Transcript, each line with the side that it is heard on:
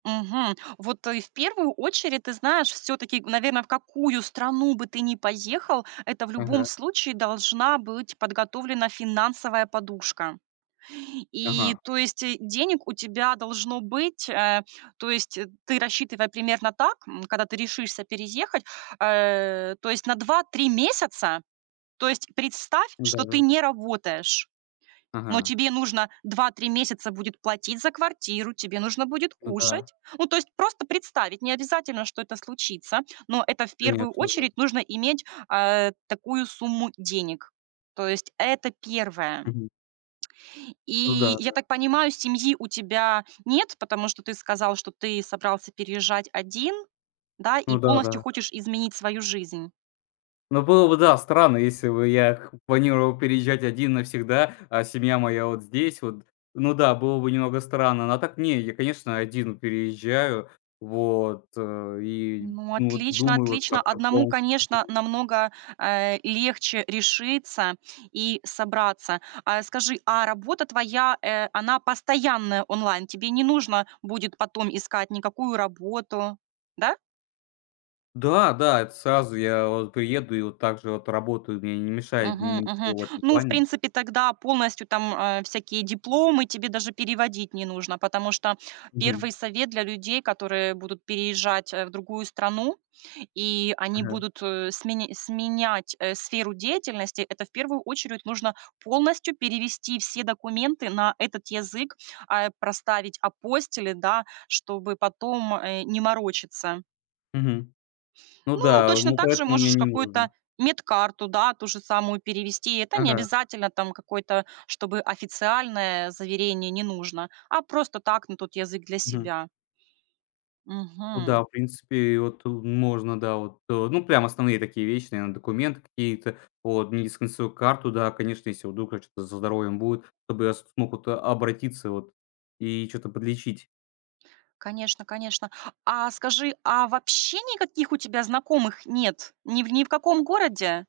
right: Мгм. Вот, э, в первую очередь, ты знаешь, все-таки, наверно, в какую страну бы ты ни поехал, это в любом
left: Ага.
right: случае должна быть подготовлена финансовая подушка. И,
left: Ага.
right: то есть, э, денег у тебя должно быть, э То есть, э, ты рассчитывай примерно так, м, когда ты решишься переехать, а, то есть на 2-3 месяца. То есть представь,
left: М, да,
right: что ты
left: да.
right: не работаешь, но
left: Ага.
right: тебе нужно 2-3 месяца будет платить за квартиру, тебе нужно будет
left: Ну да.
right: кушать. Ну, то есть просто представить, не обязательно, что это случится, но это в первую
left: Конечно, да.
right: очередь нужно иметь, э, такую сумму денег. То есть это первое.
left: Мгм. Ну да,
right: И я
left: да.
right: так понимаю, семьи у тебя нет, потому что ты сказал, что ты собрался переезжать один, да? И
left: Ну да,
right: полностью
left: да.
right: хочешь изменить свою жизнь.
left: Ну было бы, да, странно, если бы я к планировал переезжать один навсегда, а семья моя вот здесь вот. Ну да, было бы немного странно. Но так не, я, конечно, один переезжаю. Вот, э, и,
right: Ну
left: ну, вот
right: отлично,
left: думаю, вот
right: отлично.
left: как-то
right: Одному,
left: полностью.
right: конечно,
left: [unintelligible]
right: намного, а, легче решиться и собраться. А скажи, а работа твоя, э, она постоянная онлайн, тебе не нужно будет потом искать никакую работу, да?
left: Да, да, это сразу, я вот приеду и вот также вот работаю. Мне не мешает
right: Мгм, мгм.
left: ничего в этом
right: Ну, в
left: плане.
right: принципе, тогда полностью там, э, всякие дипломы тебе даже переводить не нужно. Потому что 1
left: Мгм.
right: совет для людей, которые будут переезжать, э, в другую страну и они
left: Ага.
right: будут, э, смен сменять, э, сферу деятельности, это, в первую очередь, нужно полностью перевести все документы на этот язык, а, проставить апостили, да, чтобы потом, э, не морочиться.
left: Мгм. Ну
right: Ну,
left: да.
right: точно
left: Ну,
right: так же
left: поэтому мне
right: можешь
left: не нужно.
right: какую-то медкарту, да, ту же самую перевести. Это не
left: Ага.
right: обязательно там какое-то, чтобы официальное заверение не нужно, а просто так, на тот язык, для
left: Мгм.
right: себя.
left: Ну
right: Мгм.
left: да, в принципе, вот, э, можно, да. Вот, э, ну, прям основные такие вещи, наверно, документы какие-то, вот медицинскую карту, да, конечно. Если вдруг там что-то со здоровьем будет, чтобы я смог вот обратиться, вот, и чё-то подлечить.
right: Конечно, конечно. А скажи, а вообще никаких у тебя знакомых нет? Ни в ни в каком городе?